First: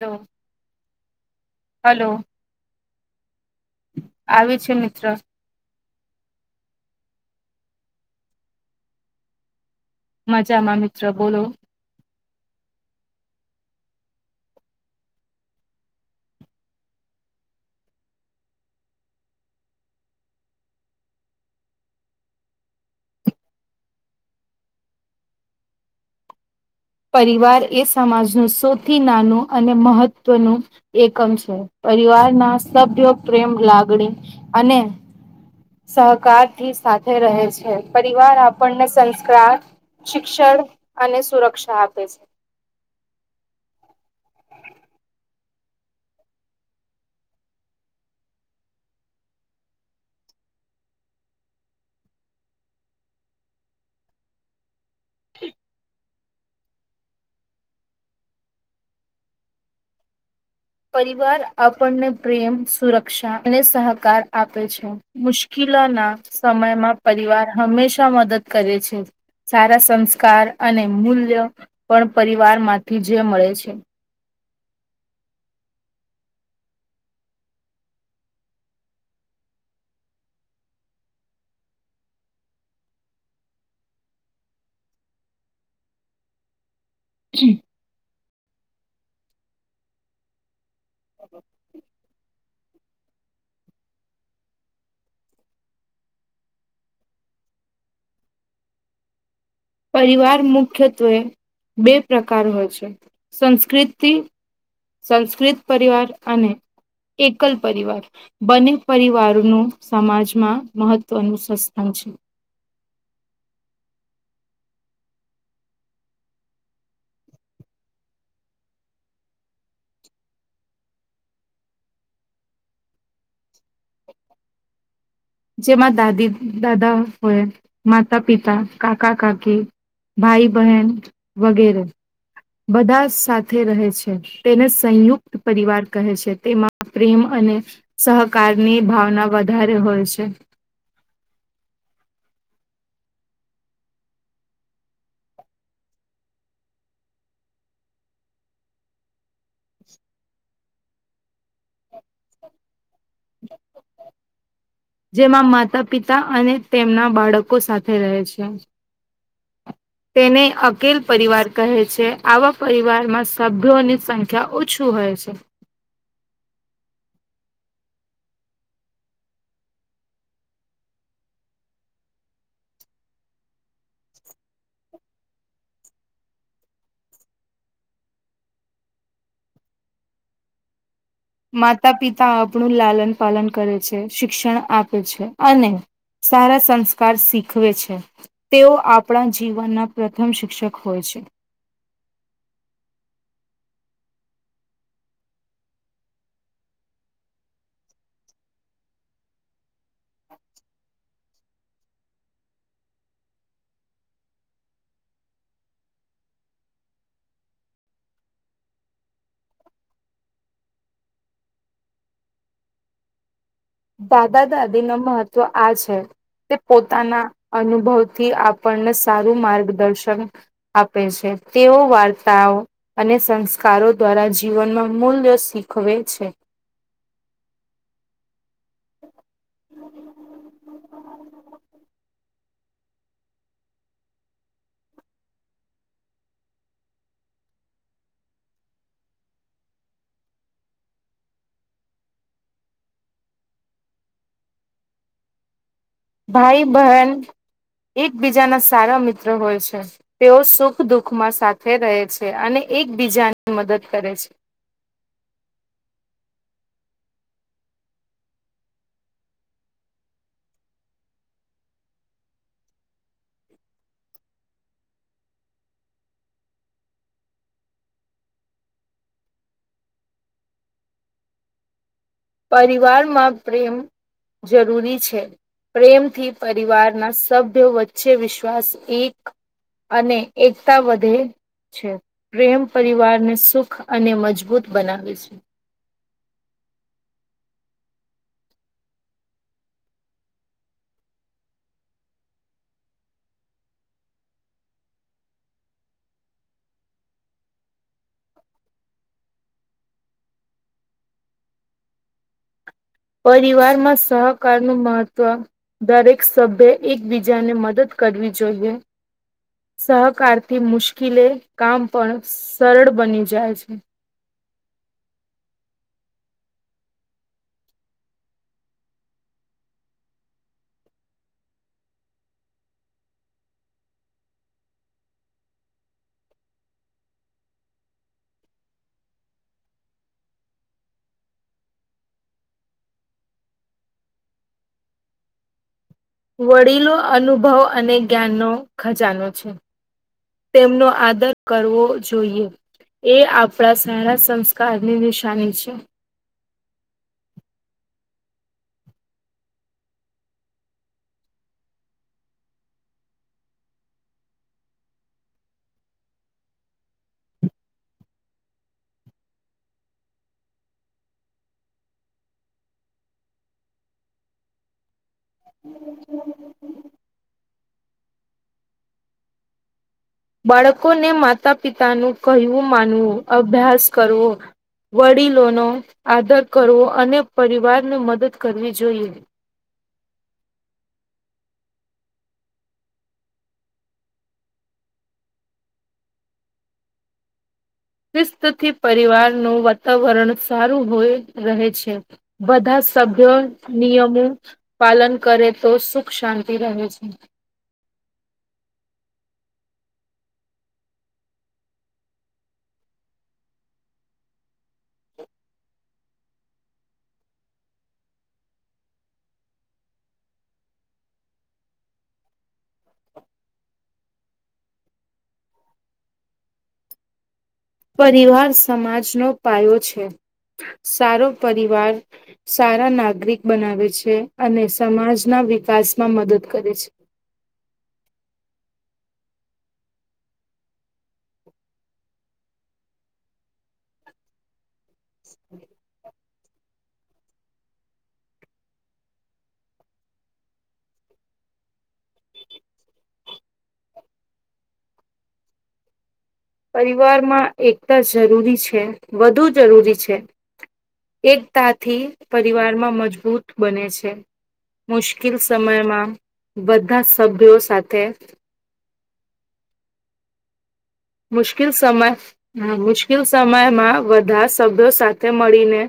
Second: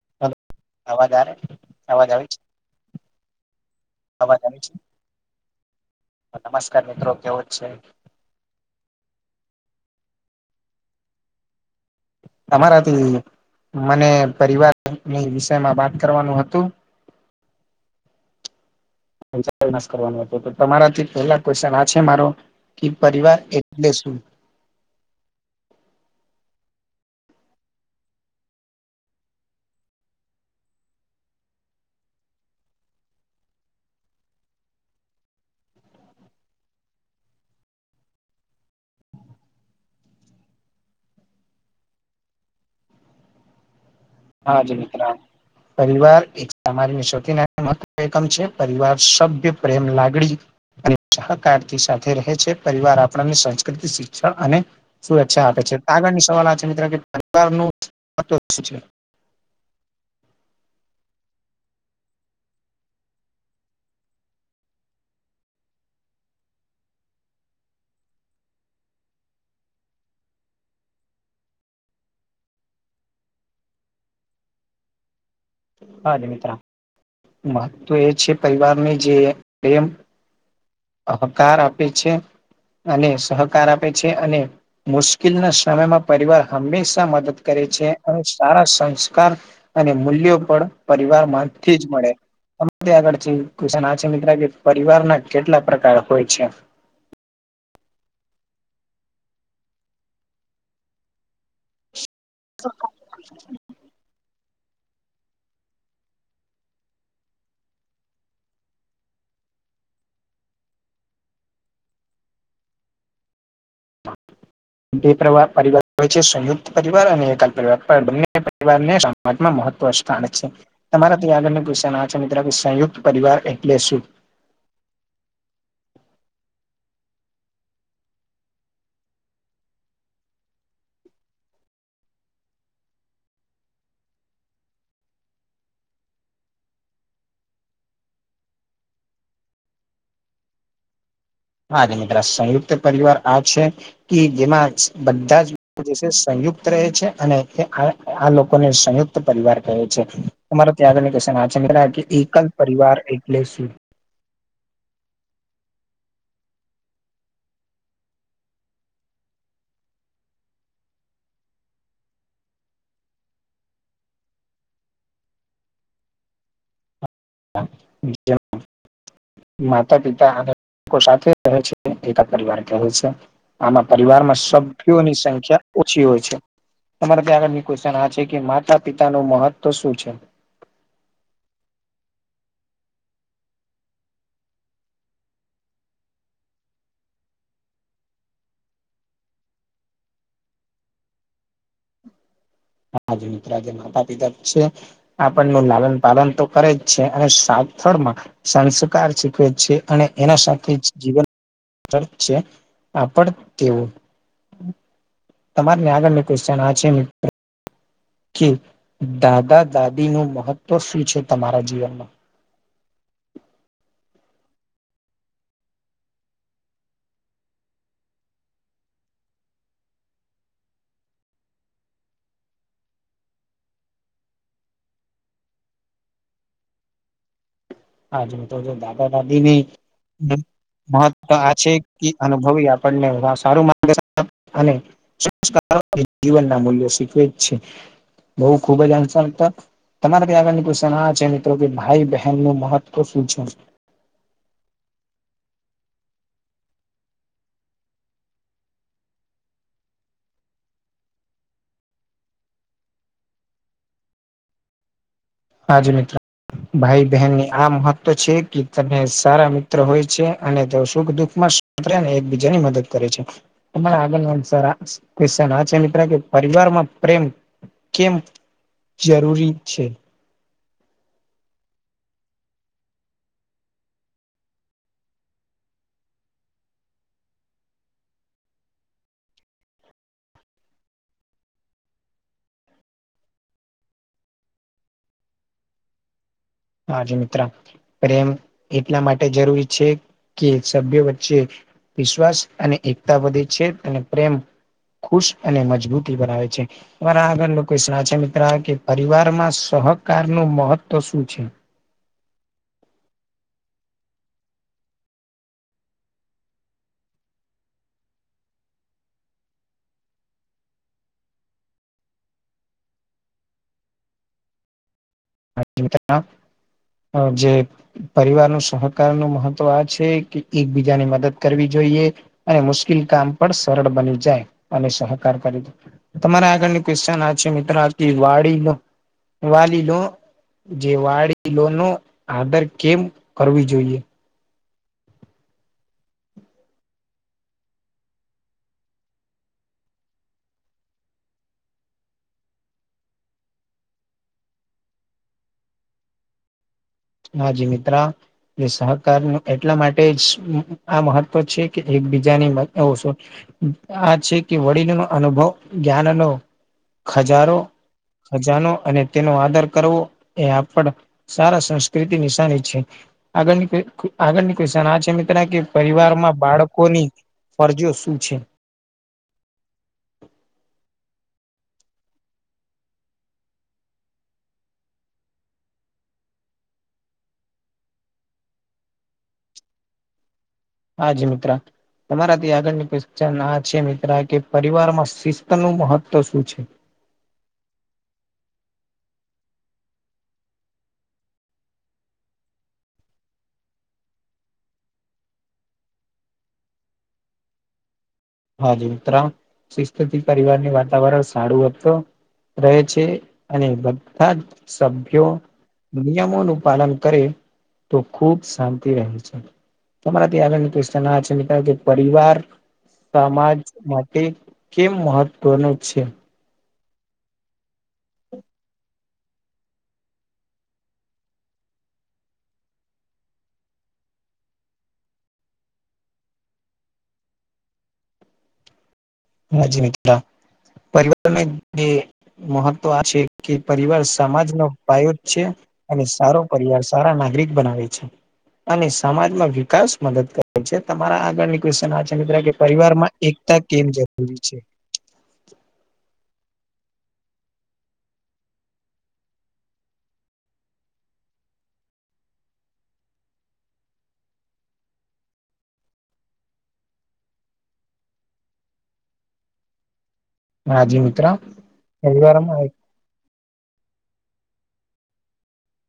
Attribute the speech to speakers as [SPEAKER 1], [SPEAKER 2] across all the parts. [SPEAKER 1] Hello
[SPEAKER 2] અવાજ આવે
[SPEAKER 1] hello
[SPEAKER 2] અવાજ આવે છે? આવે છે? નમસ્કાર મિત્રો કેવો જ છે.
[SPEAKER 1] માજામાં મિત્ર બોલો
[SPEAKER 2] તમારાથી મને પરિવારની વિષય માં વાત કરવાનું હતું
[SPEAKER 1] [inaudible]
[SPEAKER 2] કરવા તમારાથી પેલા કયોશન આ છે મારો કે પરિવાર એટલે શું?
[SPEAKER 1] પરિવાર એ સમાજનું સૌથી નાનું અને મહત્વનું એકમ છે પરિવાર ના સભ્યો પ્રેમ લાગણી અને સહકાર થી સાથે રહે છે પરિવાર આપણને સંસ્કાર શિક્ષણ અને સુરક્ષા આપે છે
[SPEAKER 2] હા જ મિત્ર પરિવાર એક સામાજ સૌથી એકમ છે પરિવાર સભ્ય પ્રેમ લાગડી અને સહકારથી સાથે રહે છે પરિવાર આપણની સંસ્કૃતિ શિક્ષણ અને શુંચ્છા આપે છે આગળની સવાલ આ છે મિત્ર કેવાર છે
[SPEAKER 1] પરિવાર આપણને પ્રેમ સુરક્ષા અને સહકાર આપે છે મુશ્કેલોના સમયમાં પરિવાર હંમેશા મદદ કરે છે સારા સંસ્કાર અને મૂલ્ય પણ પરિવાર માંથી જે મળે છે
[SPEAKER 2] હા મિત્ર મહત્વ એ છે પરિવારની જેમ અહકાર આપે છે અને સહકાર આપે છે અને મુશ્કેલ ના સમયમાં પરિવાર હંમેશા મદદ કરે છે અને સારા સંસ્કાર અને મૂલ્યો પણ પરિવાર માંથી જ મળે આગળ છે કુશન મિત્ર કે પરિવાર ના કેટલા પ્રકાર હોય છે
[SPEAKER 1] પરિવાર મુખ્યત્વે બે પ્રકાર હોય છે સંસ્કૃતિ સંસ્કૃત પરિવાર અને એકલ પરિવાર બને પરિવારોનું સમાજમાં મહત્વનું સંસ્થાન છે [inaudible]
[SPEAKER 2] બે પરિવાર હોય છે સંયુક્ત પરિવાર અને એક પરિવાર બંને પરિવાર ને [unintelligible] માં મહત્વ સ્થાન છે તમારાથી આગળ કન છે મિત્ર સંયુક્ત પરિવાર એટલે શું
[SPEAKER 1] જેમાં દાદી દાદા હોય માતા પિતા કાકા કાકી ભાઈ બહેન વગેરે બધા સાથે રહે છે તેને સંયુક્ત પરિવાર કહે છે તેમાં પ્રેમ અને સહકારની ભાવના વધારે હોય છે
[SPEAKER 2] હાજ મિત્ર સંયુક્ત પરિવાર આ છે કે જેમાં બધા જ જે છે સંયુક્ત રહે છે અને આ લોકોને સંયુક્ત પરિવાર કહે છે તમારે ત્યાં આગળ ક્ન છે એકલ પરિવાર એટલે શું
[SPEAKER 1] જેમાં માતા પિતા અને તેમના બાળકો સાથે રહે છે તેને અકેલ પરિવાર કહે છે આવા પરિવારમાં સભ્યોની સંખ્યા ઓછું હોય છે
[SPEAKER 2] [unintelligible] માતા પિતા અને સાથે રહે છે એકા પરિવાર કહે છે આમાં પરિવારમાં સભ્યોની સંખ્યા ઓછી હોય છે તમારે ત્યાં આગળની ક્વેશચન આ છે કે માતા પિતા નું મહત્વ શું છે
[SPEAKER 1] માતા પિતા આપણું લાલન પાલન કરે છે શિક્ષણ આપે છે અને સારા સંસ્કાર શીખવે છે તેઓ આપણા જીવનના પ્રથમ શિક્ષક હોય છે
[SPEAKER 2] હાજ મિત્રો આજે માતા પિતા છે આપણનું લાલન પાલન તો કરે જ છે અને સાથળમાં સંસ્કાર શીખવે છે અને એના સાથે જ જીવન [unintelligible] આપડ તેવું તમાર ને આગળ ની ક્વેશ્ચન આ છે મિત્ર કે દાદા દાદી નું મહત્વ શું છે તમારા જીવનમાં
[SPEAKER 1] દાદા દાદી નો મહત્વ આ છે તે પોતાના અનુભવથી આપણને સારું માર્ગદર્શન આપે છે તેઓ વાર્તાઓ અને સંસ્કારો દ્વારા જીવનનો મૂલ્ય શીખવે છે
[SPEAKER 2] હા જો તો જો દાદા દાદી ની મહત્વ આ છે કી અનુ અનુભવ આપણને સારું [unintelligible] અને સંસ્કાર જીવનના મૂલ્યો શીખવે જ છે. બઉ ખુબ જ આંશ મિત્ર તમારા ત્યાં આગળની કોઈ આ છે મિત્રો કે ભાઈ બહેનનુ મહત્વ પ્રસિદ્ધ છે.
[SPEAKER 1] ભાઈ બહેન એકબીજાના સારા મિત્ર હોય છે. તેઓ સુખ દુઃખ માં સાથે રહે છે અને એકબીજાની મદદ કરે છે.
[SPEAKER 2] આ જો મિત્ર. ભાઈ બહેનની આ મહત્વ છે કે તમે સારા મિત્ર હોય છે અને તે સુખ દુખમાં પ્રેમ એકબીજા ની મદદ કરે છે. તમારા આગળનો સરા સ કે સાચી મિત્ર કે પરિવારમાં પ્રેમ કેમ જરૂરી છે.
[SPEAKER 1] પરિવારમાં પ્રેમ જરૂરી છે. પ્રેમથી પરિવારના સભ્યો વચ્ચે વિશ્વાસ એક અને એકતા વધે. છે પ્રેમ પરિવારને સુખ અને મજબૂત બનાવે છે.
[SPEAKER 2] હા જી મિત્ર પ્રેમ એટલા માટે જરૂરી છે કે સભ્યો વચ્ચે વિશ્વાસ અને એકતા વધે છે અને પ્રેમ ખુશ અને મજબૂતી બનાવે છે. તમારા આગળ લોકો સાચી મિત્ર કે પરિવારમાં સહકાર નું મહત્વ શું છે.
[SPEAKER 1] પરિવારમાં સહકારનું મહત્વ. દરેક સભ્ય એકબીજાને મદદ કરવી જોઈએ. સહકારથી મુશ્કેલે કામ પણ સરળ બની જાય છે.
[SPEAKER 2] [unintelligible] હ જે પરિવારનું સહકારનું મહત્વ આ છે કે એકબીજાની મદદ કરવી જોઈએ. અને મુશ્કેલ કામ પણ સરળ બની જાય અને સહકાર કરી દે. તમારા આગળની ક્વેશ્ચન આ છે મિત્રો આથી વાડીનો વાલી લો જે વાડીલોલો નો આધાર કેમ કરવી જોઈએ.
[SPEAKER 1] વડીલો અનુભવ અને જ્ઞાનનો ખજાનો છે. તેમનો આદર કરવો જોઈએ. એ આપણા સારા સંસ્કારની નિશાની છે.
[SPEAKER 2] હાજી મિત્ર. એ સહકારનું એટલા માટે જ આ મહત્વ છે કે એકબીજાની. [unintelligible] આ છે કે વડીલનો અનુભવ જ્ઞાનનો ખજારો ખજાનો અને તેનો આદર કરવો એ આપડ સારા સં પ્રીતિ નિશાની છે. આગળની આગળની ક્વેશ્ચન આ છે મિ ત્ર કે પરિવારમાં બાળકોની ફરજીઓ શું છે.
[SPEAKER 1] બાળકોને માતા પિતાનું કહ્યું માનવું, અભ્યાસ કરવો વડીલોનો આદર કરવો અને પરિવારને મદદ કરવી જોઈએ.
[SPEAKER 2] હા જી મિત્રા. તમારાથી આગળની કેશ્ચન આ છે મિત્ર કે પરિવારમાં શિસ્ત નું મહત્વ શું છે?
[SPEAKER 1] શસ્તથી પરિવારનું વાતાવરણ સારું હોય રહે છે. બધા સભ્યો નિયમો પાલન કરે તો સુખ શાંતિ રહે છે.
[SPEAKER 2] હા મિત્ર શિસ્તથી પરિવારનું વાતાવરણ સારું હત. રહે છે અને બધા જ સભ્યો નિયમોનું પાલન કરે તો ખૂબ શાંતિ રહે છે. તમારા થી આગળની ક્વેશ્ચન આ છે મિત્ર કે પરિવાર સમાજ માટે કેમ મહત્વનું છે?
[SPEAKER 1] પરિવાર સમાજનો પાયો છે સારો પરિવાર સારા નાગરિક બનાવે છે અને સમાજના વિકાસમાં મદદ કરે છે.
[SPEAKER 2] હાજી મિત્ર. પરિવારને જે મહત્વ છે, કે પરિવાર સમાજનો પાયો છે અને, સારો પરિવાર સારા નાગરિક બનાવે છે. અને સમાજમાં વિકાસ મદદ કરે છે, તમારા આગળની ક્વેશન છે મિત્ર કે પરિવાર માં એકતા કેમ જરૂરી છે.
[SPEAKER 1] પરિવારમાં એકતા જરૂરી છે, વધુ જરૂરી છે. એકતાથી પરિવારમાં મજબૂત બને છે. મુશ્કેલ સમયમાં બધા સભ્યો સાથે
[SPEAKER 2] હા, જી
[SPEAKER 1] મુશ્કેલ સમય હ મુશ્કેલ સમયમાં બધા સભ્યો સાથે મળીને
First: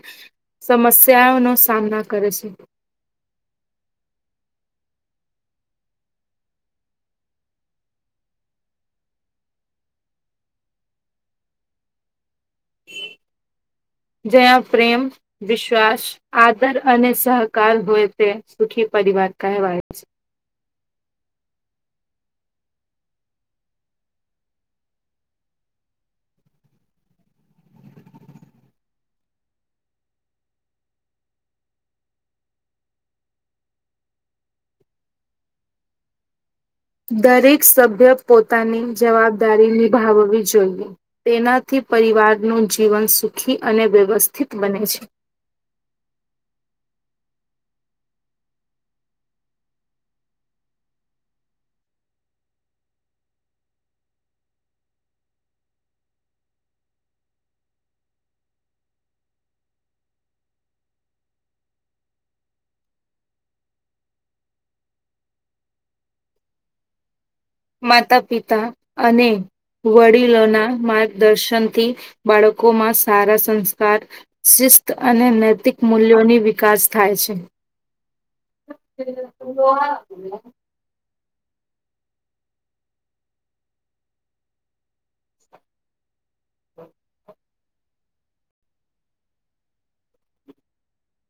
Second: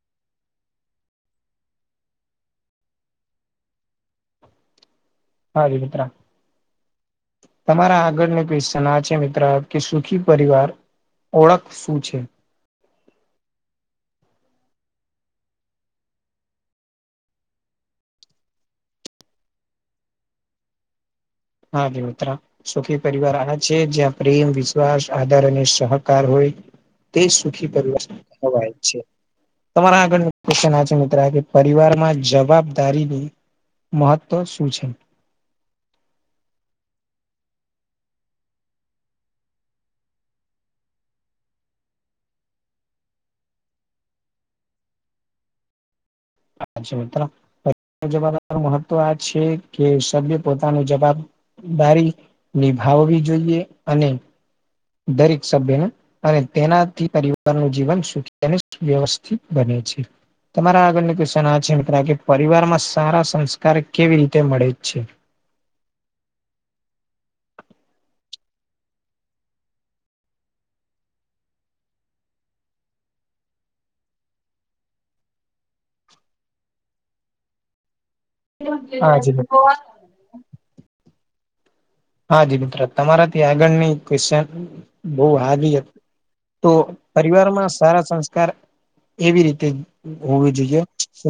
[SPEAKER 1] સમસ્યાઓ નો, સામના કરે છે.
[SPEAKER 2] હા, વિ મિત્રા તમારા આગળને ક્વચન આ છે, મિત્ર કે સુખી પરિવાર ઓળખ શું છે.
[SPEAKER 1] જયા પ્રેમ વિશ્વાસ આદર અને સહકાર હોય, તે સુખી પરિવાર કહેવાય છે.
[SPEAKER 2] હા, દ ઉત્ર સુખી પરિવાર આ છે જ્યાં પ્રેમ વિશ્વાસ આધાર અને સહકાર હોય તે સુખી પરિવરત થવાય છે. તમારા આગળ ક્વન આ છે, મિત્ર કે પરિવાર માં જવાબદારીની મહત્ત્વ શું છે.
[SPEAKER 1] દરેક સભ્ય પોતાની જવાબદારી નિભાવવી જોઈએ તેનાથી પરિવારનું જીવન સુખી અને વ્યવસ્થિત બને છે.
[SPEAKER 2] મિત જવાબ મહત્વ આ છે, કે સભ્ય પોતાનો જવાબ બારી નિભાવવી જોઈએ અને દરેક સભ્ય ને અને તેનાથી પરિવારનું જીવન સુખી અને, વ્યવસ્થિત બને છે. તમારા આગળની ક્વેશન આ છે, મિત્ર કે પરિવારમાં સારા સંસ્કાર કેવી રીતે મળે છે.
[SPEAKER 1] માતા, પિતા અને વડીલોના માર્ગદર્શનથી બાળકોમાં સારા સંસ્કાર શિસ્ત અને, નૈતિક મૂલ્યોની વિકાસ થાય છે. [inaudible]
[SPEAKER 2] હા જી મિત્ર હા, જ મિત્ર તમારાથી આગળની ક્વેશચન બહુ હ હતી તો પરિવારમાં સારા સંસ્કાર એવી રીતે હોવી જોઈએ,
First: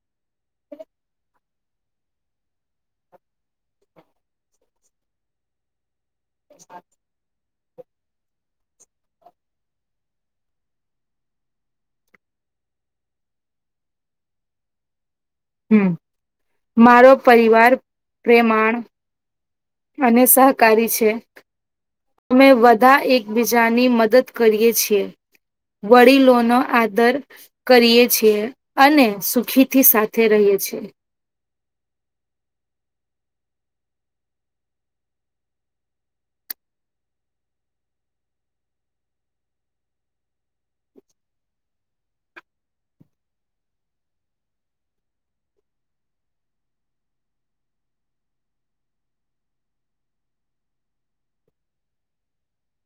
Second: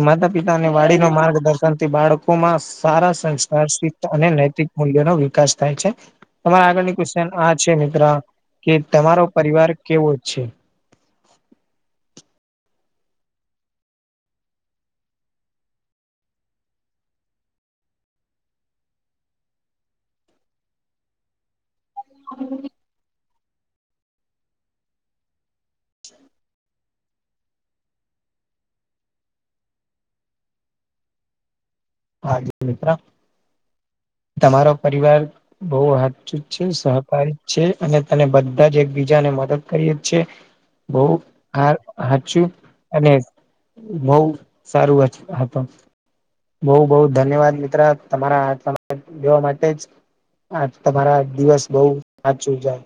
[SPEAKER 2] માતા પિતા ની વાડી ન માર્ગદર્શન થી બાળકોમાં સારા સંસ્કાર અને, નૈતિક મૂલ્યો નો વિકાસ થાય છે તમારે આગળની આ છે, મિત્ર કે તમારો પરિવાર કેવો છે.
[SPEAKER 1] હમ, મારો પરિવાર પ્રેમાણ અને સહકારી છે, તમે બધા એકબીજાની મદદ કરીએ છીએ વડીલો નો આદર કરીએ છીએ અને, સુખી થી સાથે રહીએ છીએ
[SPEAKER 2] હા, જ મિત્ર તમારો પરિવાર બહ હાથચુ છે સહકાર જ છે, અને તને બધા જ એકબીજાને મદદ કરી જ છે. બઉ હ હારચું અને બઉ સારું તો બઉ બહ ધન્યવાદ મિત્ર તમારા, હથ જોવા માટે જ આ તમારા દિવસ બહ સાચું જાય